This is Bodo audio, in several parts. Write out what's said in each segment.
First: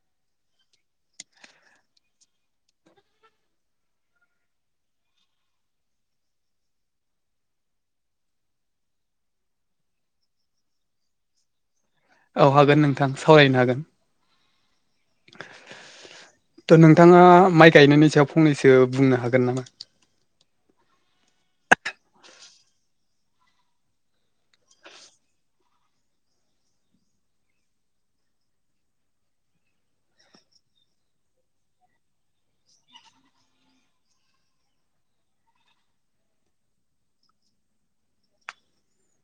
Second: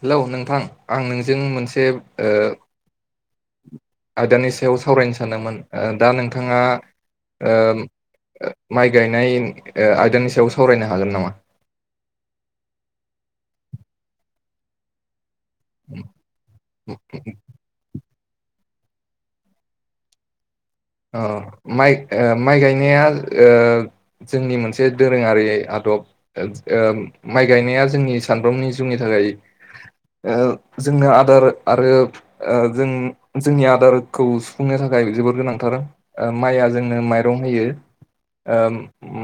हेलौ नोंथां आं नोंजों मोनसेब ओ आयदानि सायाव सावरायनो सानदोंमोन दा नोंथाङा ओम माइ गायनाय ओ आयदानि सायाव सावरायनो हागोन नामा? औ हागोन नोंथां सावरायनो हागोन। त' नोंथाङा माइ गायनायनि सायाव फंनैसो बुंनो हागोन नामा? औ माइ ओ माइ गायनाया ओ जोंनि मोनसे दोरोङारि आदब। ओ माइ गायनाया जोंनि सानफ्रोमबोनि जिउनि थाखाय ओ जोंनो आदार आरो जों जोंनि आदारखौ सुफुंनो थाख थाखाय जोबोर गोनांथार ओ माइआ जोंनो माइरं होयो। ओ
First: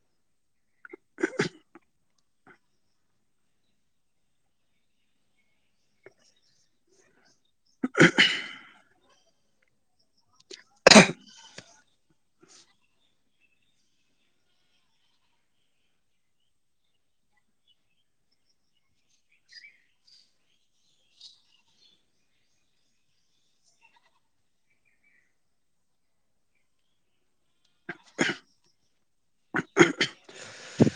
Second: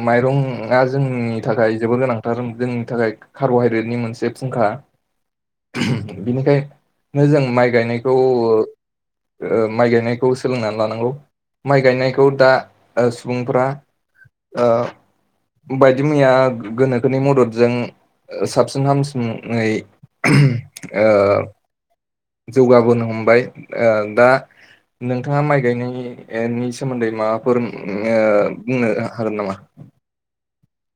माइरंआ जोंनि थाखाय जोबोर गोनांथार जोंनि थाखाय कार्ब'हाइद्रेटनि मोनसे फुंखा। बिनिखाय नो जों माइ गायनायखौ ओ माइ गायनायखौ सोलोंनानै लानांगौ। माइ गायनायखौ दा सुबुंफोरा ओ बायदि मैया गोनोखोनि मददजों ओ साबसिन हामसिङै ओ। जौगाबोनो हमबाय ओ दा नोंथाङा माइ गायनायनि बेनि सोमोन्दै माबाफोर बुंनो हागोन नामा?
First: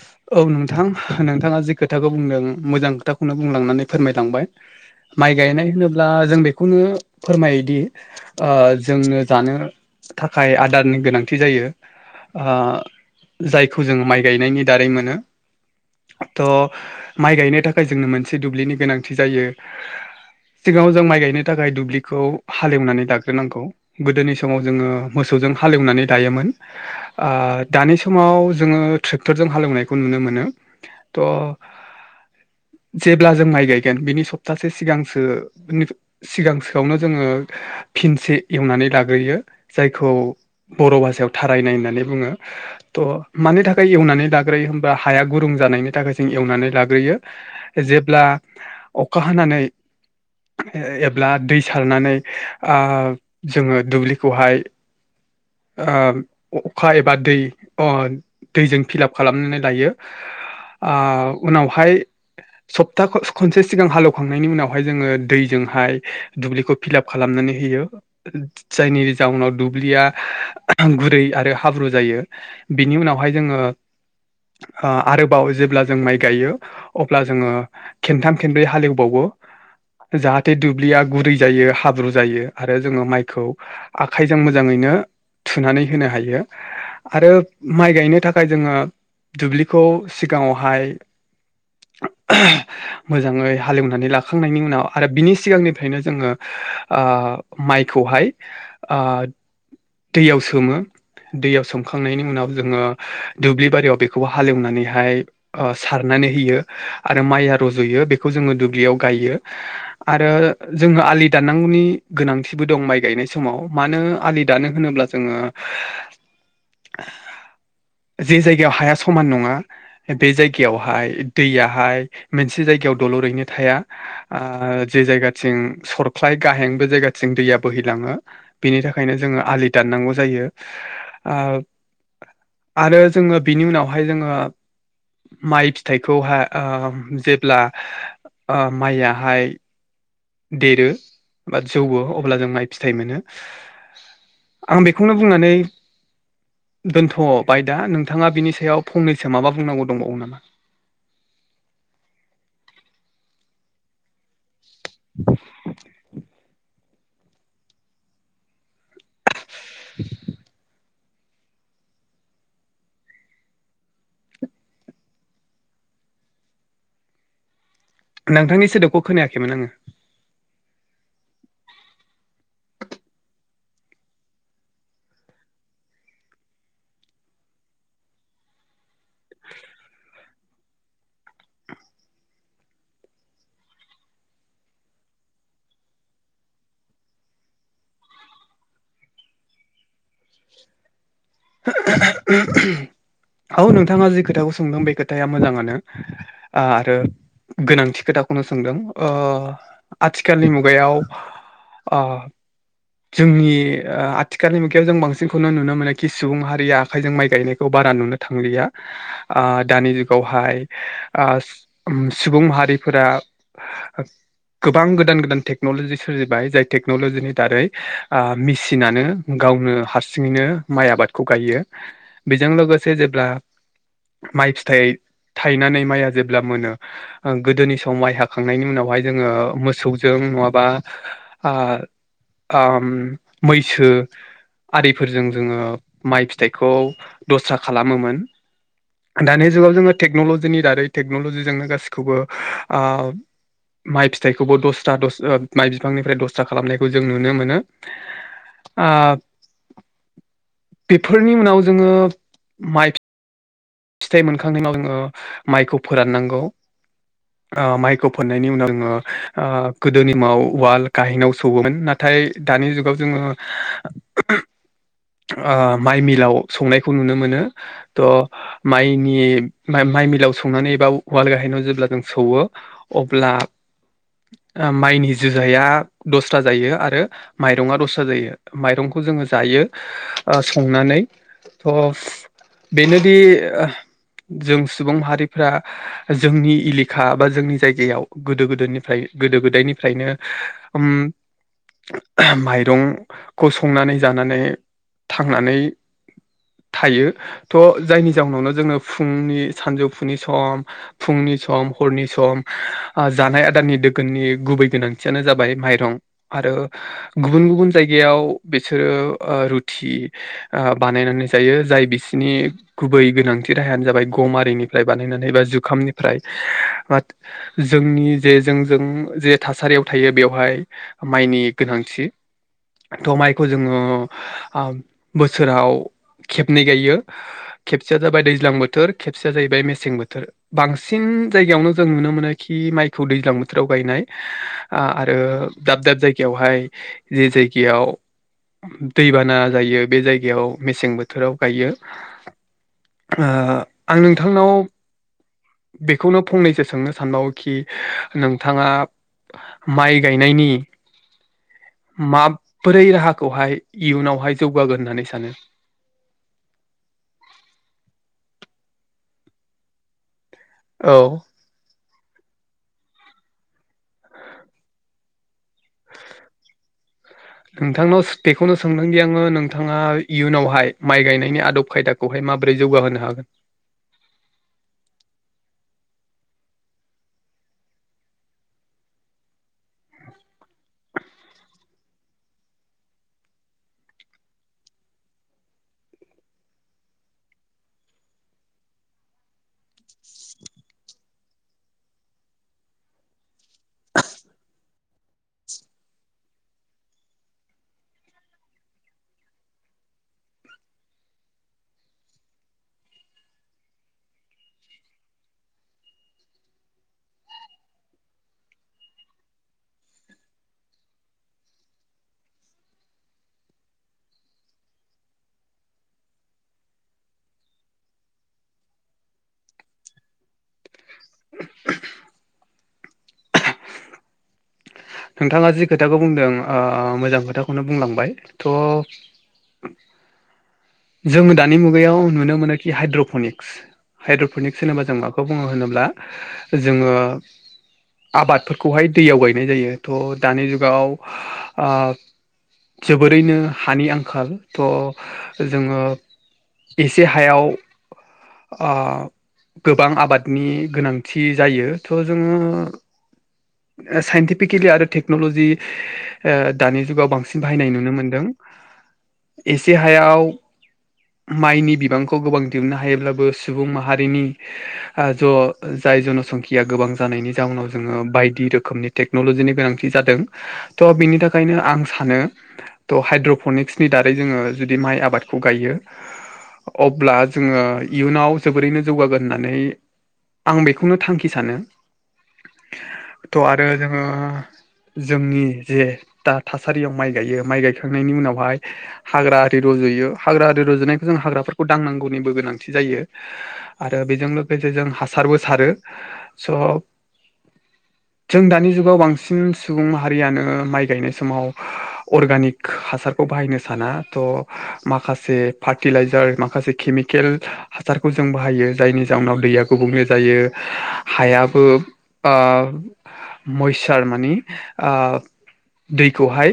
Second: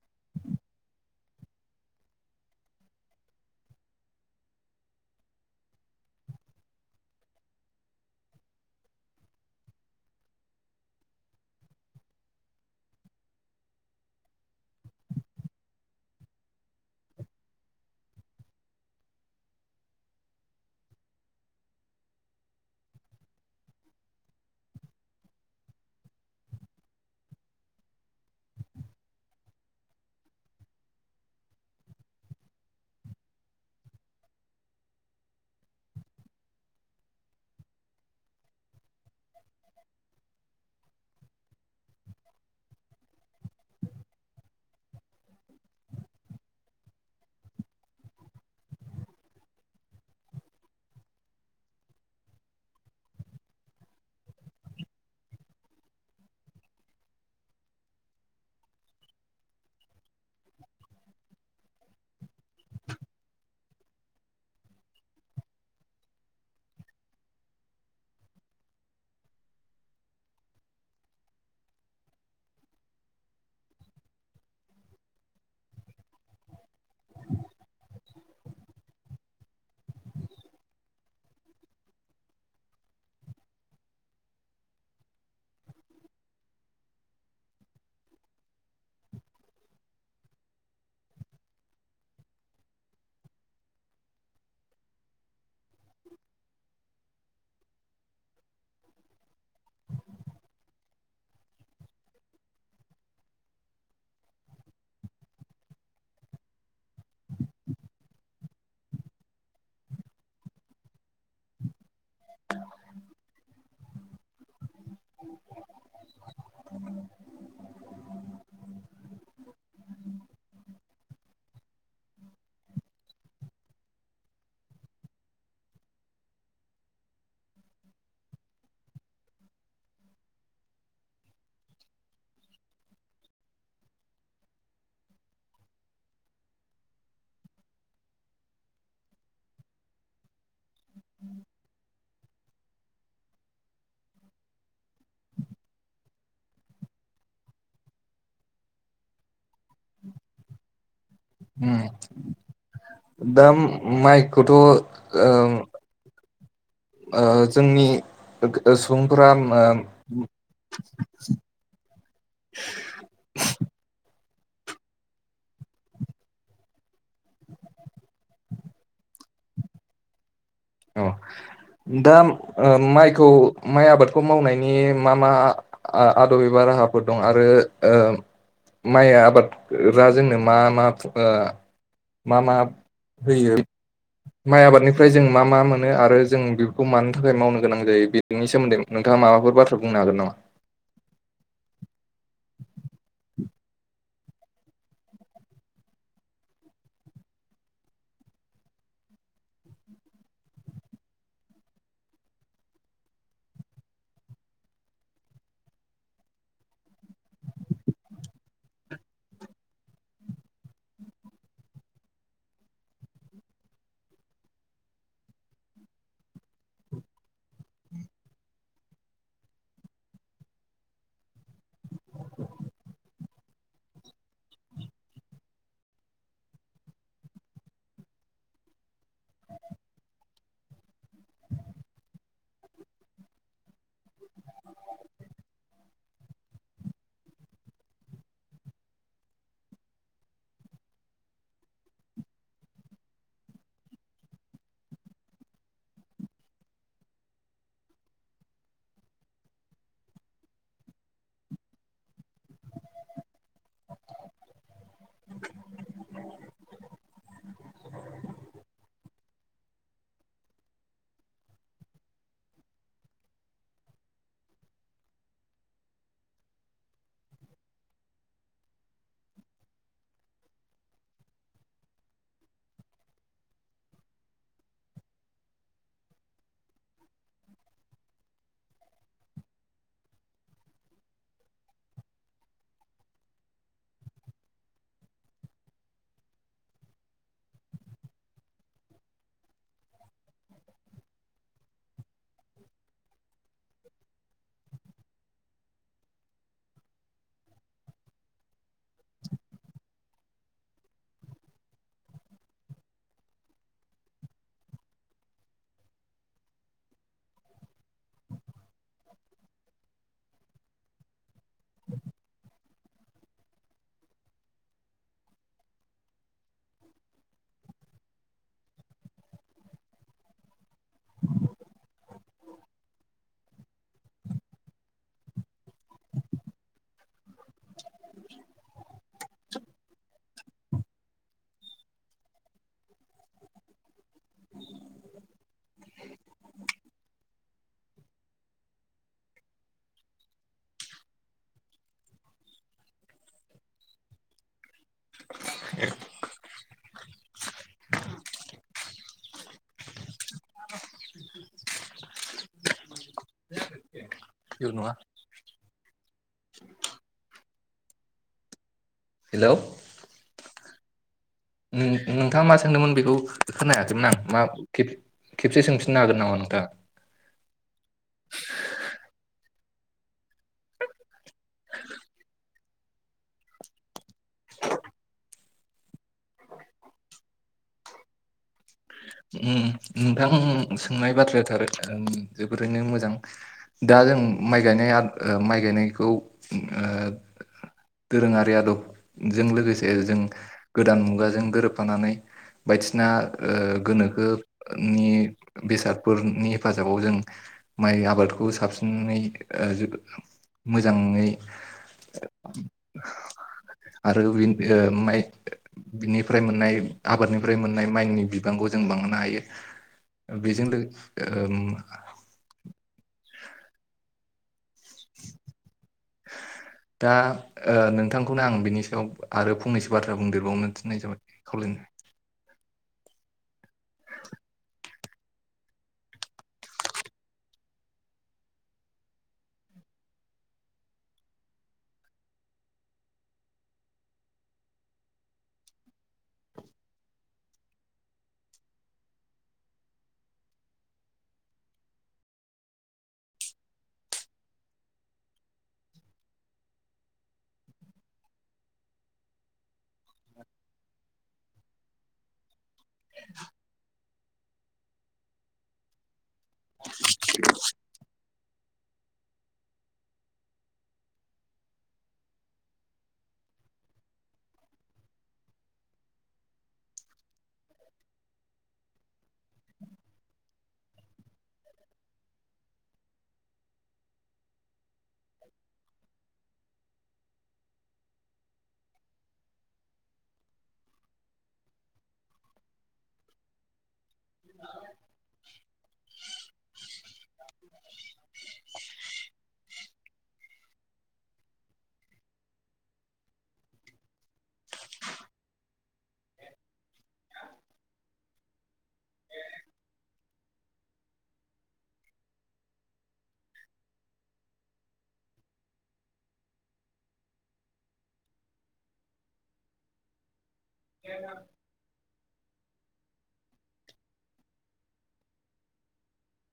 औ नोंथां नोंथाङा जि खोथाखौ बुंदों मोजां खोथाखौनो बुंलांनानै फोरमायलांबाय। माइ गायनाय होनोब्ला जों बेखौनो फोरमायोदि ओ जोंनो जानो थाखाय आदारनि गोनांथि जायो ओ जायखौ जों माइ गायनायनि दारै मोनो। थ' माइ गायनो थाखाय जोंनो मोनसे दुब्लिनि गोनांथि जायो। सिगाङाव जों माइ गायनो थाखाय दुब्लिखौ हालेवनानै दाग्रोनांगौ गोदोनि समाव जोङो मोसौ जों हालेवनानै लायोमोन ओ दानि समाव जोंङो बोथोरजों हालेवनायखौ नुनो मोनो तह [inaudible] जेब्ला जों माइ गायगोन बिनि सप्तासे सिगांसो सिगांसोआवनो जोङो फिनसे एवनानै लाग्रोयो जायखौ बर' भाषायाव थारायनाय होननानै बुङो। थ' मानि थाखाय एउनानै लाग्रोयो होमबा हाया गुरुं जानायनि थाखाय जों एवनानै लाग्रोयो जेब्ला अखा हानानै एब्ला दै सारनानै ओ जोङो दुब्लिखौहाय ओ अखा एबा दै अ दैजों फिलाप खालामनानै लायो। ओ उनावहाय सप्ता खनसे सिगां हालेवखांनायनि उनावहाय जोङो दैजोंहाय दुब्लिखौ फिलाप खालामना नानै होयो जायनि जाउनाव दुब्लिया गुरै आरो हाब्रु जायो बिनि उनावहाय जोङो ओ आरोबाव जेब्ला जों माइ गायो अब्ला जोङो खेनथाम खेननब्रै हालेवबावो। [inaudible] जाहाथे दुब्लिया गुरै जायो हाब्रु जायो आरो जोङो माइखौ आखाइजों मोजाङैनो थुनानै होनो हायो आरो माइ गायनो थाखाय जोङो दुब्लिखौ सिगाङावहाय मोजाङै हालेवनानै लाखांनायनि उनाव आरो बिनि सिगांनिफ्रायनो जोङो ओ माइखौहाय ओ [inaudible] दैयाव सोमो। दैयाव सोमखांनायनि उनाव जोङो दुब्लि बारियाव बेखौ हालेवनानैहाय ओ सारना नै होयो आरो माइया रज'यो बेखौ जोङो दुब्लियाव गायो आरो जों आथिं आलि दाननांगौनि गोनांथिबो दं माइ गायनाय समाव मानो आलि दानो होनोब्ला जोङो जे जायगायाव हाया समान नङा बे जायगायावहाय दैयाहाय मोनसे जायगायाव दल'रैनो थाया ओ जे जायगाथिं सरख्लाय गाहें बे जायगाथिं दैया बोहैलाङो बेनि थाखायनो जोङो आलि दाननांगौ जायो ओ आरो जोङो बिनि उनावहाय जोङो माइ फिथाइखौहाय ओ जेब्ला ओ माइयाहाय देरो बा जौवो अब्ला जों माइ फिथाइ मोनो। आं बेखौनो बुंनानै दोनथ' बायदा नोंथाङा बिनि सायाव फंनैसो माबा बुंनांगौ दंबावो नामा उम दा माइखौथ' ओ ओ जोंनि सुबुंफोरा [inaudible] नोंथांनि सोदोबखौ खोनायाखैमोन आङो औ। दा माइखौ माइ आबादखौ मावनायनि मा मा आदब एबा रा- हाफोर दं आरो माइ आबाद जोंनो मा मा ओ मा मा होयो माइ आबादनिफ्राय जों मा मा मोनो आरो जों बेखौ मानि थाखाय मावनो गोनां जायो बेनि सोमोन्दै नोंथाङा माबाफोर बाथ्रा बुंनो हागोन नामा? [inaudible] [unintelligible] औ नोंथाङा जि खोथाखौ सोंदों बे खोथाया मोजाङानो आरो गोनांथि खोथाखौनो सोंदों ओ आथिखालनि मुगायाव ओ जोंनि आथिखालनि मुगायाव जों बांसिनखौनो नुनो मोननाय खि सुबुं हारिया आखाइजों माइ गायनायखौ बारा नुनो थांलिया ओ दानि जुगावहाय ओ सुबुं माहारिफोरा गोबां गोदान गोदान टेक्न'लजि सोरजिबाय जाय टेक्न'लजिनि दारै ओ मिसिनानो गावनो हारसिङैनो माइ आबादखौ गायो बेजों लोगोसे जेब्ला माइ फिथाइ थायनानै माइआ जेब्ला मोनो गोदोनि सम माइ हाखांनायनि उनावहाय जोङो मोसौजों नङाबा आ ओम मैसो आरिफोरजों जोङो माइ फिथाइखौ दस्रा खालामोमोन। दानि जुगाव जोङो टेक्न'लजिनि दारै टेक्न'लजिजोंनो गासिखौबो ओ माइ फिथाइखौबो दस्रा दस माइ बिफांनिफ्राय दस्रा खालामनायखौ जों नुनो मोनो। ओ बेफोरनि उनाव जोङो माइ फिथाइ मोनखांनायनि उनाव ओ माइखौ फोराननांगौ। ओ माइखौ फननायनि उनाव आङो गोदोनि माव वाल गाहनाव सोमोन नाथाय दानि जुगाव जोङो ओ माइ मिलाव संनायखौ नुनो मोनो त' माइनि माइ मिलायाव सौनानै एबा उवाल गाहायनायाव जेब्ला जों सौवो अब्ला माइनि जोजाया दस्रा जायो आरो माइरङा दस्रा जायो माइरंखौ जो ङो जायो ओ संनानै अफ बेनोदि ओ जों सुबुं माहारिफ्रा जोंनि एलेखा बा जोंनि जायगायाव गोदो गोदायनिफ्राय गोदो गोदायनिफ्रायनो उम माइरंखौ संनानै जानानै थांनानै थायो थ' जायनि जनावनो जोङो फुंनि सानजौफुनि सम फुंनि सम हरनि सम जानाय आदारनि दोगोननि गुबै गोनांथियानो जाबाय माइरं आरो गुबुन गुबुन जायगायाव बिसोरो ओ रुथि बानायनानै जायो जाय बिसिनि गुबै गोनांथि राहायानो जाबाय गमारिनिफ्राय बानायनानै बा जुखामनिफ्राय जोंनि जे जोंजों जे थासारियाव थायो बेवहाय माइनि गोनांथि थ' माइखौ ओ जोङो बोसोराव खेबनै गायो खेबसेया जाबाय दैज्लां बोथोर खेब सेया जाहैबाय मेसें बोथोर बांसिन जायगायावनो जों नुनो मोनो खि माइखौ दैज्लां बोथोराव गायनाय आरो दाब दाब जायगायावहाय जे जायगायाव दैबाना जायो बे जायगायाव मेसें बोथोराव गायो आं नोंथांनाव बेखौनो फंनैसो सोंनो सानबावोखि नोंथाङा माइ गायनायनि माबोरै राहाखौहाय इयुनावहाय जौगागोन नङा होननानै सानो हेलौ औ नों नोंथाङा मा सोंदोंमोन बेखौ खोनायाखैमोन आं मा खेबसे सोंफिननो हागोन नामा नोंथाङा नोंथांनाव बेखौनो सोंदोंदि आङो नों नोंथाङा इयुनावहाय माइ गायनायनि आदब खायदाखौहाय माबोरै जौगाहोनो हागोन [unintelligible] उम नोंथां सोंनाय बाथ्रायाथार जोबोरैनो मोजां दा जों माइ गायनाय ओ माइ गाय गायनायखौ ओ दोरोङारि आदबजों लोगोसे जों गोदान मुगाजों गोरोबफानानै बायदिसिना ओ गोनो खोनि बेसादफोरनि हेफाजाबाव जों माइ आबादखौ साबसिन ओ मोजाङै आरो बि ओ माइ बिनिफ्राय मोननाय आबादनिफ्राय मोननाय माइनि बिबांखौ जों बांनो हायो बेजों लो ओ [inaudible] दा ओ नोंथांखौनो आं बिनि सायाव आरो फंनैसो बाथ्रा बुंदेरबावनो थिन्नाय जाबाय खावलायनाय [inaudible] नोंथाङा जि खोथाखौ बुंदों ओ मोजां खोथाखौनो बुंलांबाय थ' जोङो दानि मुगायाव नुनो मोनोखि हाइद्रफनिक्स हाइद्र'फनिक होनोेबा जों माखौ बुङो होनोब्ला जोङो आबादफोरखौहाय दैयाव गायनाय जायो थ दानि जुगाव ओ जोबोरैनो हानि आंखाल थ' जोङो एसे हायाव ओ गोबां आबादनि गोनांथि जायो थ' जोङो साइन्टि पिकेलि आरो टेकन'लजि ओ दानि जुगाव बांसिन बाहायनाय नुनो मोन्दों एसे हायाव माइनि बिबांखौ गोबां दिहुननो हायोब्लाबो सुबुं माहारिनि आ ज' जाय जन'संखिया गोबां जानायनि जाउनाव जोङो बायदि रोखोमनि टेक नलजिनि गोनांथि जादों त' बिनि थाखायनो आं सानो त' हाइड्रफनिक्सनि दारै जोङो जुदि माइ आबादखौ गायो अब्ला जोङो इयुनाव जोबोरैनो जौगागोन होननानै आं बेखौनो थांखि सानो थ' आरो ओ जोंनि जे दा थासारियाव माइ गायो माइ गायखांनायनि उनाव ओमफ्राय हाग्रा रजयो हाग्रा आरि रुजनायखौ जों हाग्राफोरखौ दांनांगौनिबो गोनांथि जायो आरो बेजों लोगोसे से जों हासारबो सारो स' [inaudible] जों दानि जुगाव बांसिन सुबुं माहारियानो माइ गायनाय समाव अर्गानिक हासारखौ बाहायनो सानो ना थ' माखासे फार्टिलाइजार माखासे केमिकेल हासारखौ जों बाहायो जायनि जाउनाव दैया गुबुंले जायो हायाबो ओ मैसार मानि आ दैखौहाय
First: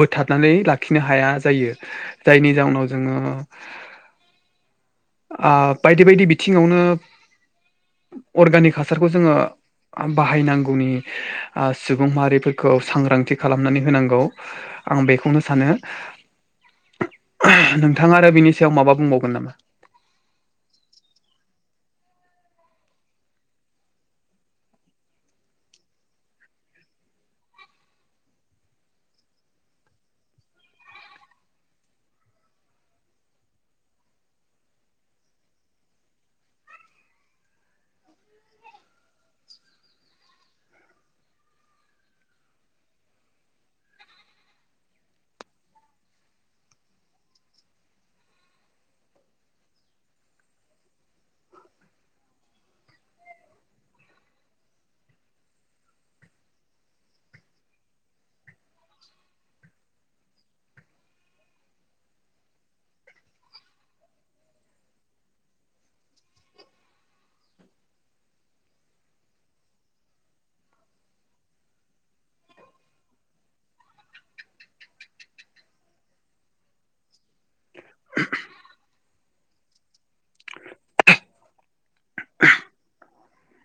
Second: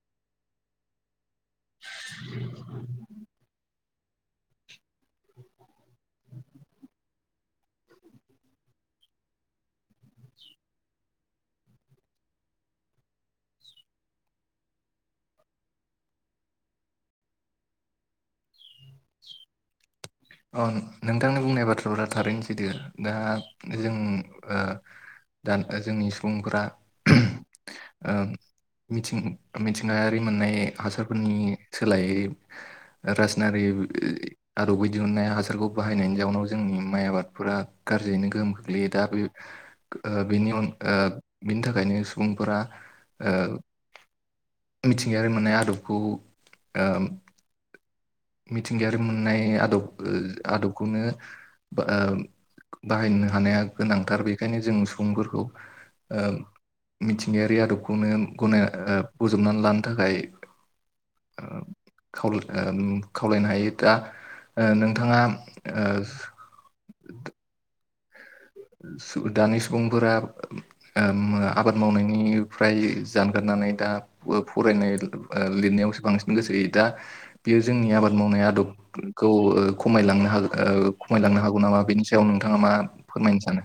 बोथाबनानै लाखिनो हाया जायो जायनि जाउनाव जोङो [inaudible] आ बायदि बायदि बिथिङावनो अर्गानिक हासारखौ जोङो बाहायनांगौ गावनि आ सुबुं माहारिफोरखौ सांग्रांथि खालामनानै होनांगौ आं बेखौनो सानो नोंथाङा आरो बिनि सायाव माबा बुंबावगोन नामा? औ नोंथांनि बुंनाय बाथ्राफ्रा थारैनो दा जों दा जोंनि सुबुंफोरा ओ मिथिं मिथिंगायारि मोननाय हासारफोरनि सोलायै राजनारि आरो बै दिहुननाय हासारखौ बाहायनायनि जाउनाव जोंनि माइ आबादफोरा गाज्रियैनो गोहोम खोख्लैयो दा बे ओ बिनि बिनि थाखायनो सुबुंफोरा ओ मिथिंगायारि मोननाय आदबखौ ओ मिथिंगायारि मोननाय आदब आदबखौनो ओ बाहायनो हानाया गोनांथार बेखायनो जों सुबुंफोरखौ मिथिंगायारि आदबखौनो गनाय बजबनानै लानो थाखाय खावलाय ओ खावलायनो हायो दा ओ नोंथाङा ओ दानि सुबुंफोरा आबाद मावनायनिफ्राय जानगारनानै दा फरायनाय लिरनाय बांसिन गोसो होयो दा बेयो जोंनि आबाद मावनाय आदबखौ खमायलांनो हागोन खमायलांनो हागौ नामा बेनि सायाव नोंथाङा मा फोरमायनो सानो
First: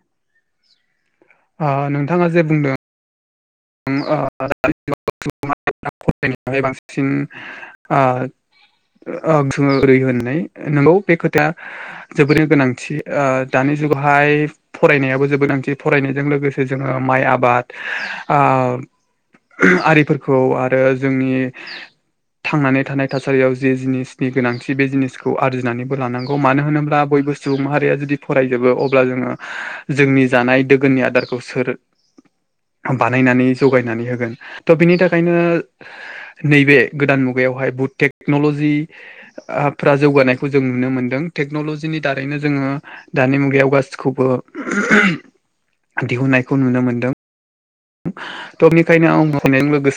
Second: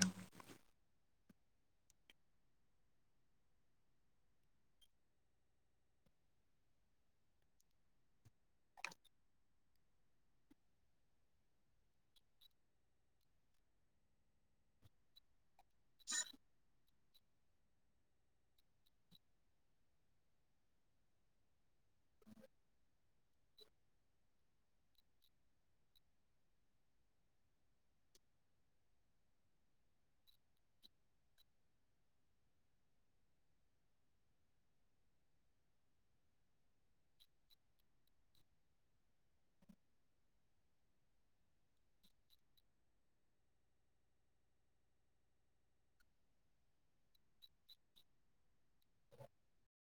ओ नोंथाङा जे बुंदों [unintelligible] फरायनायावहाय बांसिन ओ जोङो ओरै होननाय नंगौ बे खोथाया जोबोरनो गोनांथि ओ दानि जुगावहाय फरायनायाबो जोबोद गोनांथि फरायनायजों लोगोसे जोङो माइ आबाद आरिफोरखौ आरो जोंनि थांनानै थानाय थासारियाव जे जिनिसनि गोनांथि बे जिनिसखौ आरजिनानैबो लानांगौ मानो होनोब्ला बय सुबुं माहारिया जुदि फरायजोबो अब्ला जोङो जोंनि जानाय दोगोननि आदारखौ सोर [inaudible] बानायनानै जगायनानै होगोन थ' बिनि थाखायनो नैबे गोदान मुगायावहाय टेक्न'ल'जि फ्रा जौगानायखौ जों नुनो मोन्दों टेक्न'ल'जिनि दारैनो जोङो दानि मुगायाव गासिखौबो दिहुननायखौ नुनो मोनदों। थ' बेनिखायनो आं बुंनायजों लोगोसे